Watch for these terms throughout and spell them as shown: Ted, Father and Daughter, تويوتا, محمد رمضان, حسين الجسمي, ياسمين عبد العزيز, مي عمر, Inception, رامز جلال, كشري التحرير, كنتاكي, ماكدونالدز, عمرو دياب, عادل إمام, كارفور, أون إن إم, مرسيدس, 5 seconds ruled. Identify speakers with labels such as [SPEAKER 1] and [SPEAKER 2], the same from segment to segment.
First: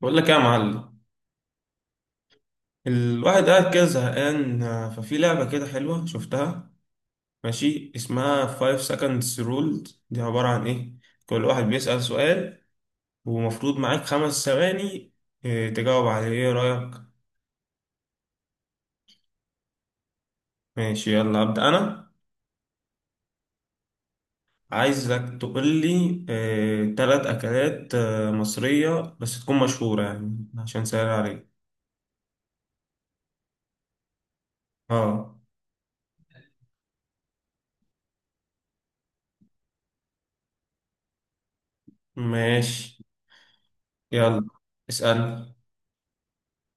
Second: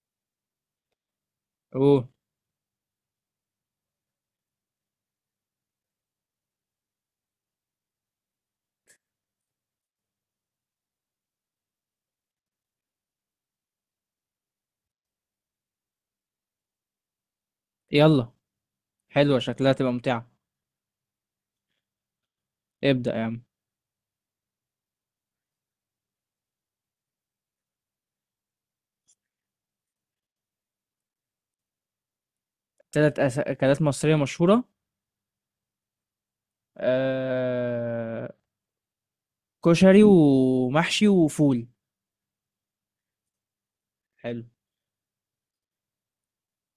[SPEAKER 1] بقول لك إيه يا معلم؟
[SPEAKER 2] اوه.
[SPEAKER 1] الواحد قاعد كده زهقان، ففي لعبة كده حلوة شفتها. ماشي، اسمها 5 seconds ruled، دي عبارة عن ايه؟ كل واحد بيسأل سؤال، ومفروض معاك 5 ثواني تجاوب عليه. ايه رأيك؟
[SPEAKER 2] يلا، حلوة شكلها تبقى ممتعة.
[SPEAKER 1] ماشي، يلا أبدأ انا.
[SPEAKER 2] ابدأ يا عم.
[SPEAKER 1] عايزك تقول لي تلات اكلات مصرية، بس تكون مشهورة يعني عشان سهل عليك.
[SPEAKER 2] تلات أكلات مصرية مشهورة.
[SPEAKER 1] اه.
[SPEAKER 2] آه... كشري ومحشي وفول.
[SPEAKER 1] ماشي،
[SPEAKER 2] حلو.
[SPEAKER 1] يلا اسأل.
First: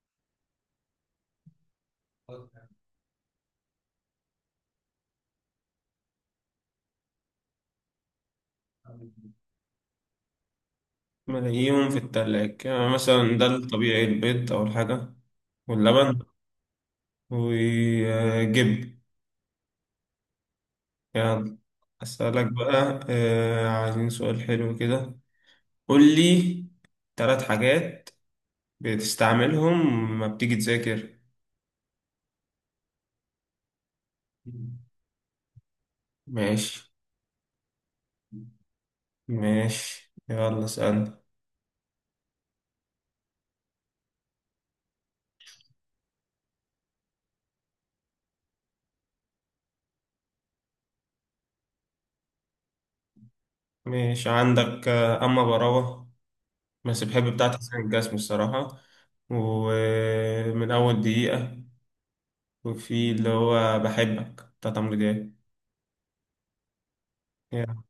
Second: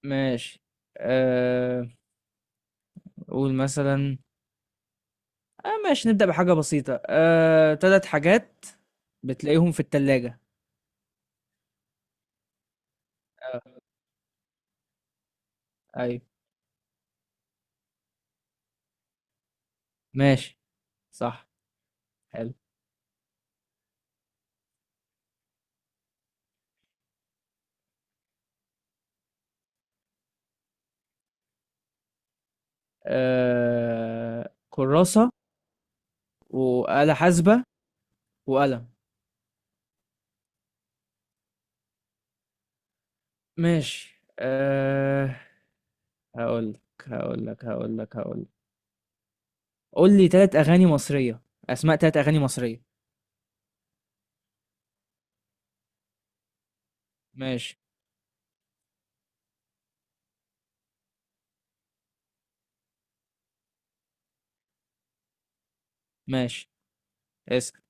[SPEAKER 2] ماشي. آه... قول مثلا. ماشي، نبدأ بحاجة بسيطة. تلات حاجات بتلاقيهم في التلاجة.
[SPEAKER 1] ملاقيهم في التلاج، يعني مثلا ده
[SPEAKER 2] آه.
[SPEAKER 1] الطبيعي البيض أول حاجة، واللبن،
[SPEAKER 2] أيوة.
[SPEAKER 1] وجب
[SPEAKER 2] ماشي. صح.
[SPEAKER 1] يعني. أسألك
[SPEAKER 2] حلو.
[SPEAKER 1] بقى عايزين سؤال حلو كده. قول لي ثلاث حاجات بتستعملهم لما بتيجي تذاكر.
[SPEAKER 2] كراسة،
[SPEAKER 1] ماشي،
[SPEAKER 2] وآلة حاسبة، وقلم.
[SPEAKER 1] ماشي، يلا اسألني.
[SPEAKER 2] ماشي. هقول لك هقول لك. قول لي ثلاث اغاني مصريه. اسماء ثلاث اغاني مصريه.
[SPEAKER 1] ماشي، عندك أما براوة، بس بحب بتاعت
[SPEAKER 2] ماشي.
[SPEAKER 1] حسين الجسمي الصراحة، ومن أول دقيقة، وفي اللي هو بحبك بتاعت عمرو دياب.
[SPEAKER 2] ماشي،
[SPEAKER 1] يا.
[SPEAKER 2] اسال.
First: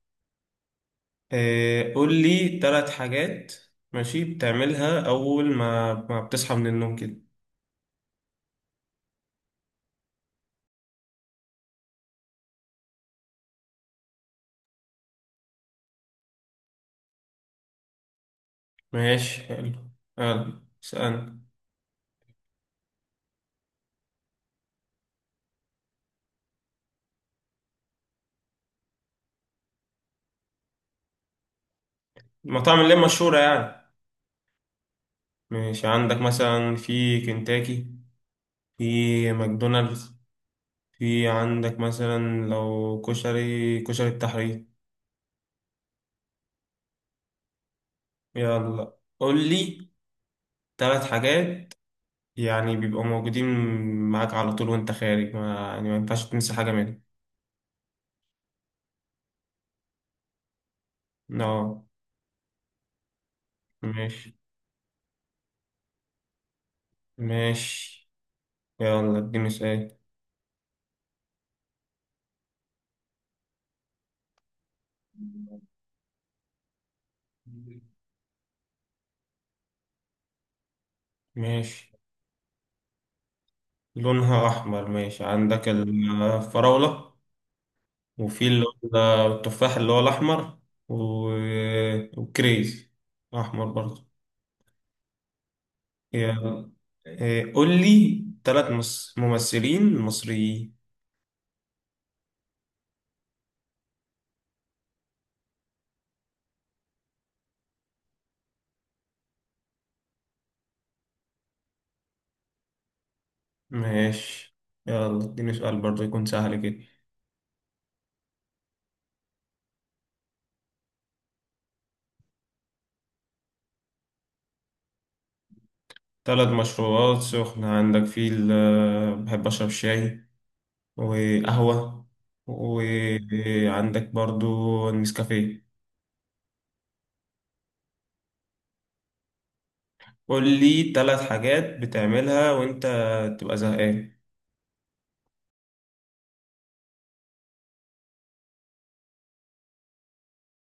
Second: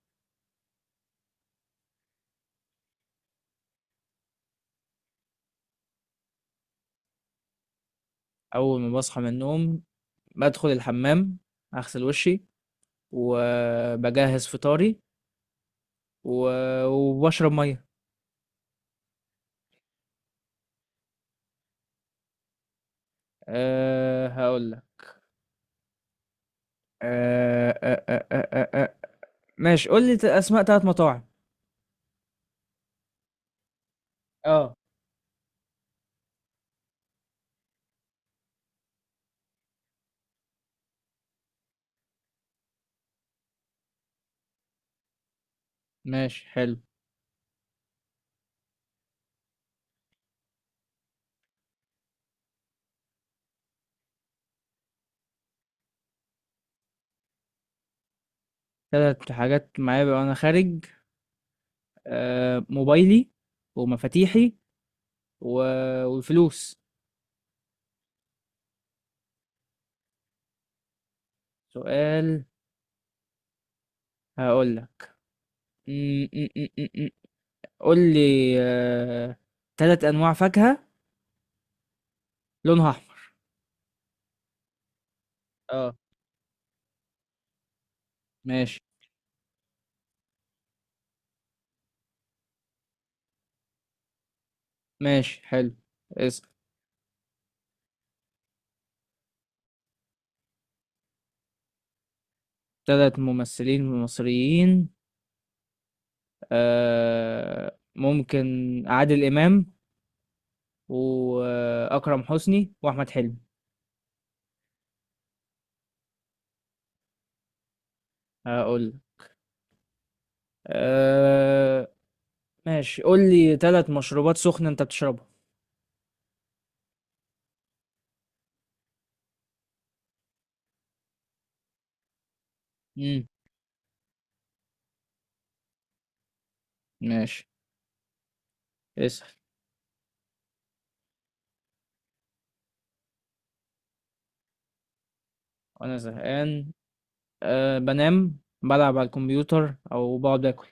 [SPEAKER 1] قول لي ثلاث حاجات ماشي بتعملها أول ما بتصحى من النوم كده.
[SPEAKER 2] اول ما بصحى من النوم، بدخل الحمام، اغسل وشي، وبجهز فطاري، وبشرب ميه.
[SPEAKER 1] ماشي حلو، يلا اسألني.
[SPEAKER 2] أه، هقول لك. أه أه أه أه أه. أه. أه. ماشي، قول لي اسماء ثلاث مطاعم.
[SPEAKER 1] المطاعم اللي هي مشهورة يعني.
[SPEAKER 2] اه.
[SPEAKER 1] ماشي، عندك مثلا في كنتاكي، في ماكدونالدز، في عندك مثلا لو كشري، كشري التحرير.
[SPEAKER 2] ماشي، حلو.
[SPEAKER 1] يلا قول لي ثلاث حاجات يعني بيبقوا موجودين معاك على طول وانت خارج، ما يعني ما ينفعش تنسى حاجة منهم.
[SPEAKER 2] ثلاث حاجات معايا وانا خارج.
[SPEAKER 1] اه
[SPEAKER 2] أه، موبايلي،
[SPEAKER 1] ماشي.
[SPEAKER 2] ومفاتيحي، والفلوس.
[SPEAKER 1] ماشي، يلا اديني سؤال.
[SPEAKER 2] سؤال، هقول لك. م- م- م- م- م. قول لي تلات انواع فاكهة
[SPEAKER 1] ماشي،
[SPEAKER 2] لونها احمر.
[SPEAKER 1] لونها أحمر، ماشي، عندك
[SPEAKER 2] اه.
[SPEAKER 1] الفراولة، وفي اللي
[SPEAKER 2] ماشي.
[SPEAKER 1] هو التفاح اللي هو الأحمر، و... وكريز أحمر برضه.
[SPEAKER 2] ماشي، حلو. اسأل.
[SPEAKER 1] يلا. إيه، قول لي تلات ممثلين مصريين.
[SPEAKER 2] تلات ممثلين مصريين. ممكن عادل امام، واكرم حسني، واحمد حلمي.
[SPEAKER 1] ماشي، يلا اديني سؤال برضه يكون سهل كده.
[SPEAKER 2] هقول لك. آه... ماشي، قول لي تلات مشروبات سخنة انت بتشربها.
[SPEAKER 1] تلات مشروبات سخنة، عندك في بحب أشرب شاي، وقهوة،
[SPEAKER 2] امم.
[SPEAKER 1] وعندك برضو النسكافيه.
[SPEAKER 2] ماشي، اسأل.
[SPEAKER 1] قول لي ثلاث حاجات بتعملها وانت تبقى زهقان.
[SPEAKER 2] وانا زهقان، بنام، بلعب على الكمبيوتر، او بقعد اكل.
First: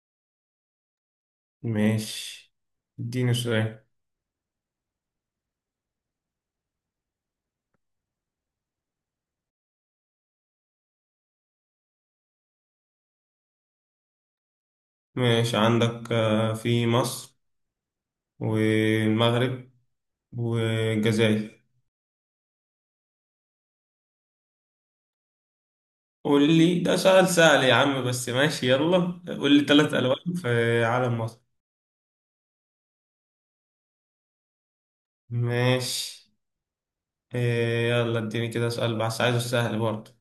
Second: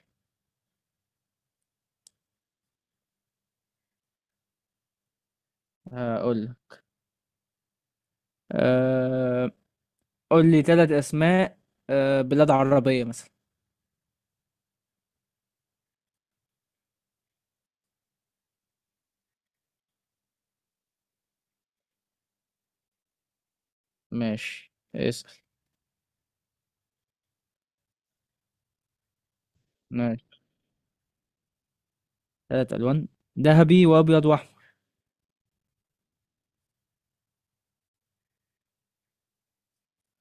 [SPEAKER 1] ماشي، اديني سؤال.
[SPEAKER 2] هقول. أه... قول لي ثلاث اسماء بلاد عربية مثلا.
[SPEAKER 1] ماشي، عندك في مصر، والمغرب، والجزائر.
[SPEAKER 2] ماشي، اسأل.
[SPEAKER 1] قول لي، ده سؤال سهل يا عم، بس ماشي يلا، قول لي ثلاث ألوان
[SPEAKER 2] ماشي،
[SPEAKER 1] في علم مصر.
[SPEAKER 2] ثلاث الوان: ذهبي، وابيض، واحمر.
[SPEAKER 1] ماشي، يلا اديني كده سؤال، بس عايزه سهل برضه.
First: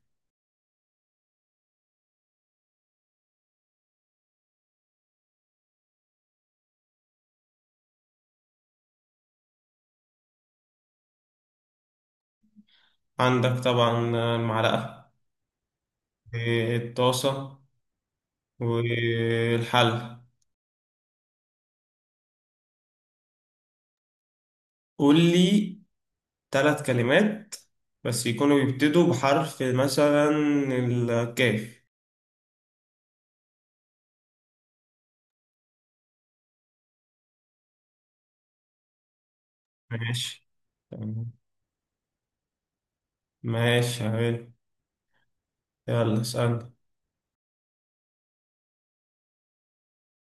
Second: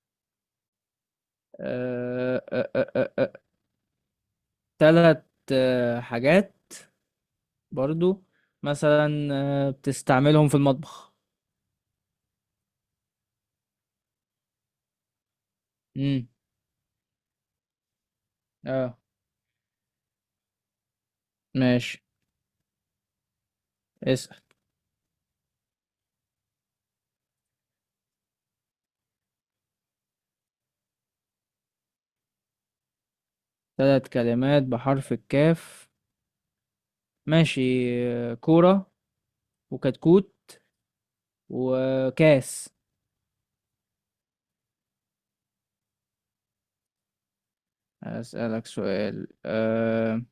[SPEAKER 2] أه... أه... أه... أه... آه، ثلاث حاجات برضو، مثلا بتستعملهم في المطبخ.
[SPEAKER 1] عندك طبعا المعلقة،
[SPEAKER 2] امم.
[SPEAKER 1] الطاسة،
[SPEAKER 2] اه،
[SPEAKER 1] والحل.
[SPEAKER 2] ماشي، اسأل.
[SPEAKER 1] قول لي ثلاث كلمات، بس يكونوا يبتدوا بحرف مثلا الكاف.
[SPEAKER 2] ثلاث كلمات بحرف الكاف. ماشي. كورة، وكتكوت،
[SPEAKER 1] ماشي تمام.
[SPEAKER 2] وكاس.
[SPEAKER 1] ماشي حلو، يلا اسألني.
[SPEAKER 2] أسألك سؤال.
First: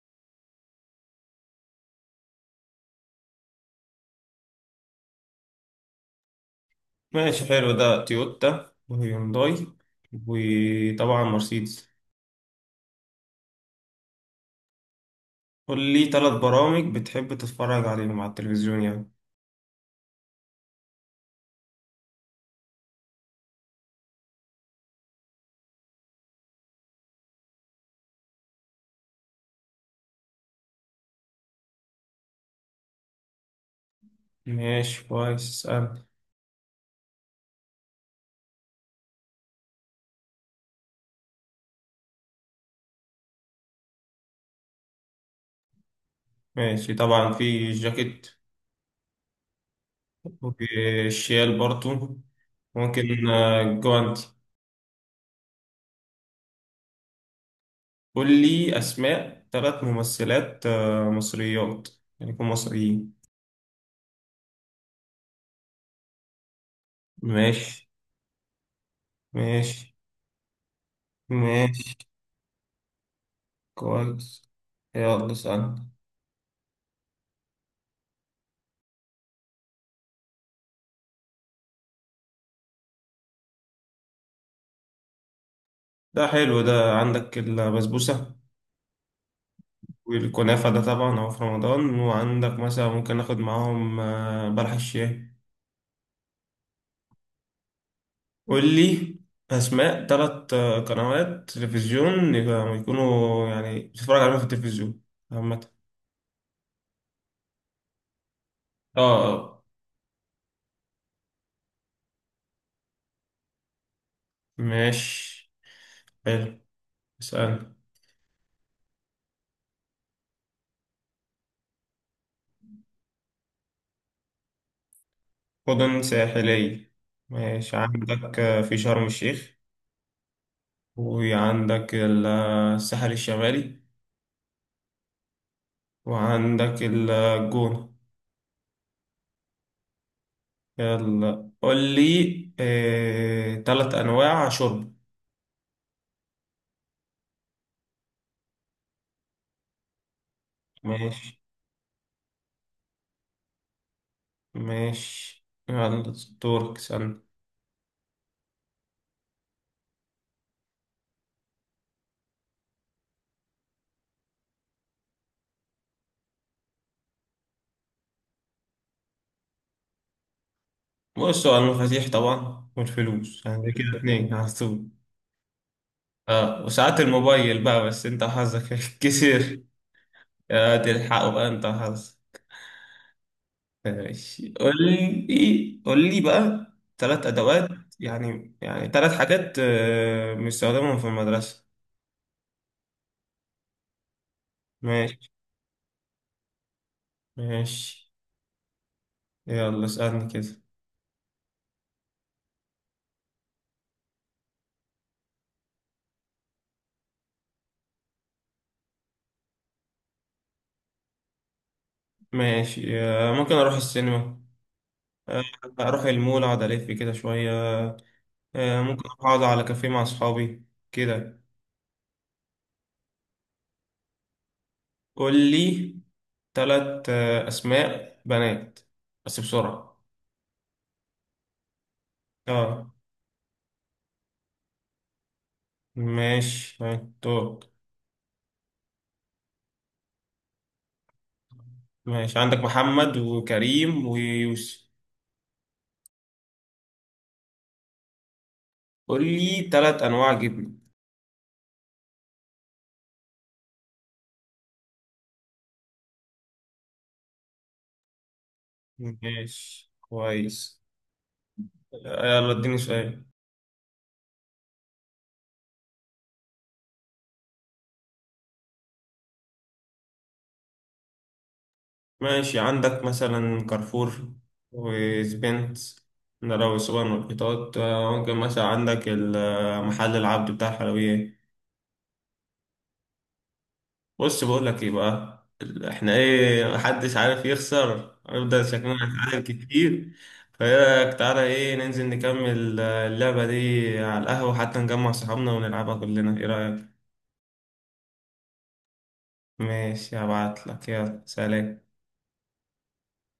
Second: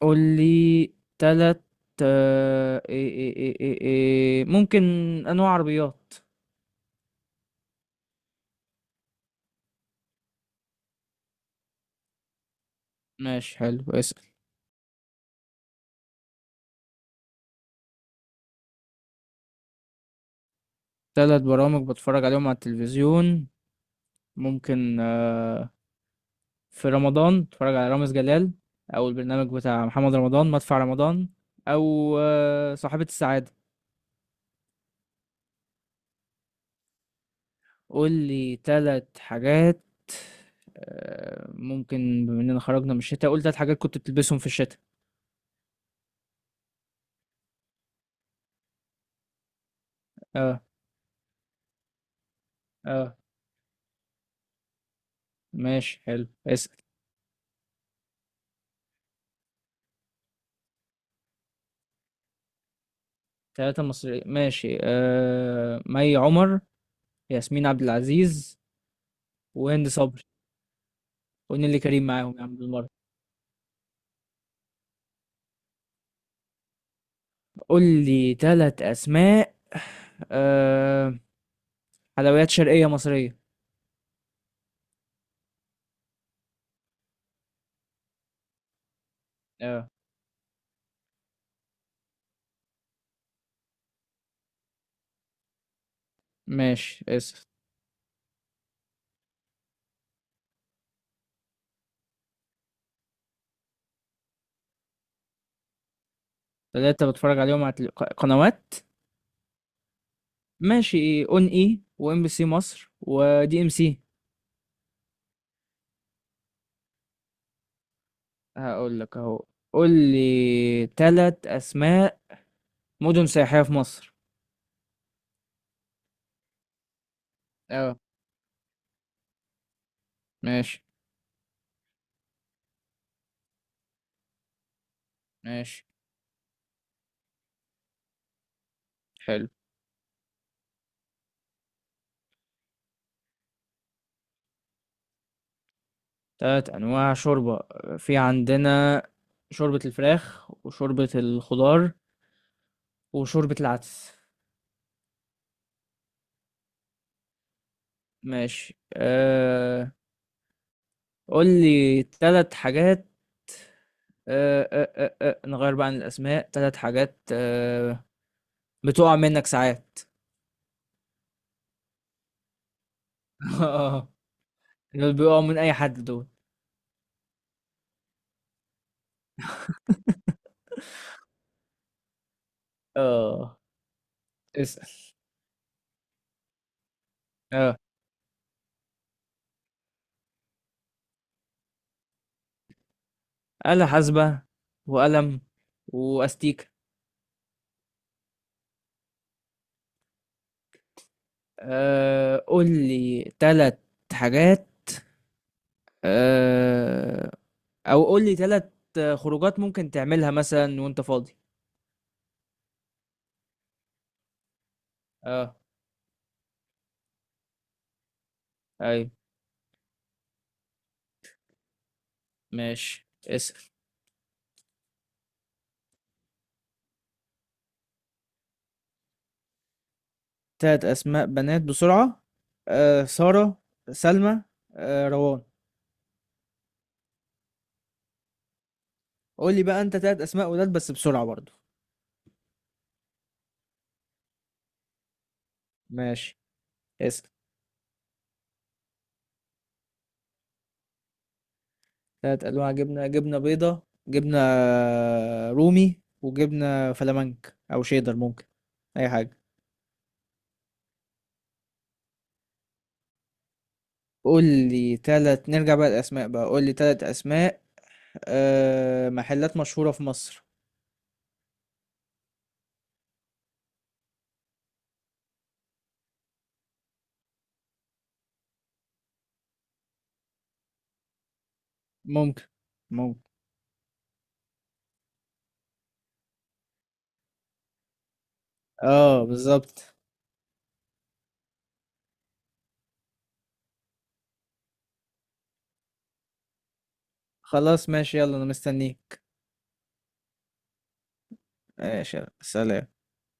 [SPEAKER 2] قول لي تلات، آه، إيه إيه إيه إيه إيه ممكن أنواع عربيات.
[SPEAKER 1] ماشي حلو، ده تويوتا، وهيونداي، وطبعا مرسيدس.
[SPEAKER 2] ماشي، حلو، اسأل.
[SPEAKER 1] قول لي ثلاث برامج بتحب تتفرج عليهم على التلفزيون يعني.
[SPEAKER 2] تلات برامج بتفرج عليهم على التلفزيون. ممكن في رمضان بتفرج على رامز جلال، أو البرنامج بتاع محمد رمضان مدفع رمضان، أو صاحبة السعادة.
[SPEAKER 1] ماشي كويس، اسألني.
[SPEAKER 2] قول لي تلات حاجات. ممكن بما إننا خرجنا من الشتاء، قول تلات حاجات كنت بتلبسهم في الشتاء.
[SPEAKER 1] ماشي، طبعا في جاكيت،
[SPEAKER 2] اه.
[SPEAKER 1] ممكن الشيال برضو،
[SPEAKER 2] اه،
[SPEAKER 1] ممكن جوانتي.
[SPEAKER 2] ماشي، حلو، اسأل.
[SPEAKER 1] قول لي أسماء ثلاث ممثلات مصريات، يعني يكون مصريين.
[SPEAKER 2] ثلاثة مصريين، ماشي. مي عمر، ياسمين عبد
[SPEAKER 1] ماشي،
[SPEAKER 2] العزيز، وهند
[SPEAKER 1] ماشي،
[SPEAKER 2] صبري، ونيلي
[SPEAKER 1] ماشي
[SPEAKER 2] كريم معاهم يا عم بالمرة.
[SPEAKER 1] كويس، يلا سأل.
[SPEAKER 2] قول لي ثلاث أسماء آه... حلويات شرقية مصرية.
[SPEAKER 1] ده حلو، ده عندك البسبوسة،
[SPEAKER 2] اه.
[SPEAKER 1] والكنافة، ده طبعا هو في رمضان، وعندك مثلا ممكن ناخد معاهم بلح الشاي.
[SPEAKER 2] ماشي، اسف.
[SPEAKER 1] قول لي أسماء ثلاث قنوات تلفزيون يكونوا يعني بتتفرج عليهم في التلفزيون عامة.
[SPEAKER 2] ثلاثة بتفرج عليهم على قنوات.
[SPEAKER 1] اه اه
[SPEAKER 2] ماشي، اون اي، وام بي سي مصر، ودي ام سي.
[SPEAKER 1] ماشي حلو، اسأل.
[SPEAKER 2] هقول لك اهو. قول لي ثلاث أسماء مدن سياحية في مصر.
[SPEAKER 1] مدن ساحلية. ماشي،
[SPEAKER 2] اه،
[SPEAKER 1] عندك في شرم الشيخ،
[SPEAKER 2] ماشي.
[SPEAKER 1] وعندك الساحل الشمالي،
[SPEAKER 2] ماشي،
[SPEAKER 1] وعندك الجونة.
[SPEAKER 2] حلو.
[SPEAKER 1] يلا قول لي تلات أنواع شرب.
[SPEAKER 2] تلات أنواع شوربة. في عندنا شوربة الفراخ، وشوربة
[SPEAKER 1] ماشي.
[SPEAKER 2] الخضار، وشوربة العدس.
[SPEAKER 1] ماشي يلا، دورك سألني.
[SPEAKER 2] ماشي. قول لي تلات حاجات. نغير بقى عن الأسماء، تلات حاجات بتقع منك ساعات.
[SPEAKER 1] بص، هو المفاتيح طبعا، والفلوس، يعني كده
[SPEAKER 2] اه،
[SPEAKER 1] اتنين على طول.
[SPEAKER 2] دول بيقعوا من أي حد دول.
[SPEAKER 1] اه، وساعات الموبايل بقى، بس انت حظك كتير. يا تلحقوا بقى انت حظ.
[SPEAKER 2] اه،
[SPEAKER 1] ماشي، قول
[SPEAKER 2] اسأل.
[SPEAKER 1] لي قول لي بقى ثلاث ادوات.
[SPEAKER 2] اه،
[SPEAKER 1] يعني ثلاث حاجات بنستخدمهم في المدرسة.
[SPEAKER 2] آلة حاسبة،
[SPEAKER 1] ماشي.
[SPEAKER 2] وقلم، وأستيكة.
[SPEAKER 1] ماشي، يلا اسألني كده.
[SPEAKER 2] قول لي تلات حاجات. أه... او قول لي ثلاث خروجات ممكن تعملها مثلا وانت فاضي.
[SPEAKER 1] ماشي، ممكن اروح السينما، آه،
[SPEAKER 2] اه.
[SPEAKER 1] اروح المول اقعد الف كده شوية، ممكن
[SPEAKER 2] ايوه.
[SPEAKER 1] اقعد على كافيه مع اصحابي كده.
[SPEAKER 2] ماشي، اسأل.
[SPEAKER 1] قول لي ثلاث اسماء بنات بس بسرعة.
[SPEAKER 2] ثلاث اسماء بنات بسرعة.
[SPEAKER 1] اه.
[SPEAKER 2] سارة، سلمى، روان.
[SPEAKER 1] ماشي هاي، دور.
[SPEAKER 2] قول لي بقى انت ثلاث اسماء ولاد بس بسرعة برضو.
[SPEAKER 1] ماشي، عندك محمد، وكريم، ويوسف.
[SPEAKER 2] ماشي، اسأل.
[SPEAKER 1] قول لي ثلاث انواع جبنه.
[SPEAKER 2] ثلاث انواع جبنة: جبنة بيضة، جبنة رومي، وجبنة فلامنك، او شيدر، ممكن اي حاجة.
[SPEAKER 1] ماشي كويس، يلا اديني سؤال.
[SPEAKER 2] قول لي ثلاث، نرجع بقى الاسماء بقى، قول لي ثلاث اسماء محلات مشهورة في مصر.
[SPEAKER 1] ماشي، عندك مثلا كارفور، وسبنت، ده لو سوبر ماركتات، ممكن مثلا عندك محل العبد بتاع الحلويات.
[SPEAKER 2] ممكن. ممكن.
[SPEAKER 1] بص بقول لك ايه بقى، احنا ايه محدش عارف يخسر، هنفضل شكلنا
[SPEAKER 2] اه،
[SPEAKER 1] نتعلم
[SPEAKER 2] بالظبط.
[SPEAKER 1] كتير. فايه رايك، تعالى ايه، ننزل نكمل اللعبة دي على القهوة حتى نجمع صحابنا ونلعبها كلنا، ايه رايك؟
[SPEAKER 2] خلاص، ماشي، يلا، انا مستنيك.
[SPEAKER 1] ماشي، هبعت لك، يلا سلام.
[SPEAKER 2] ماشي يلا. سلام.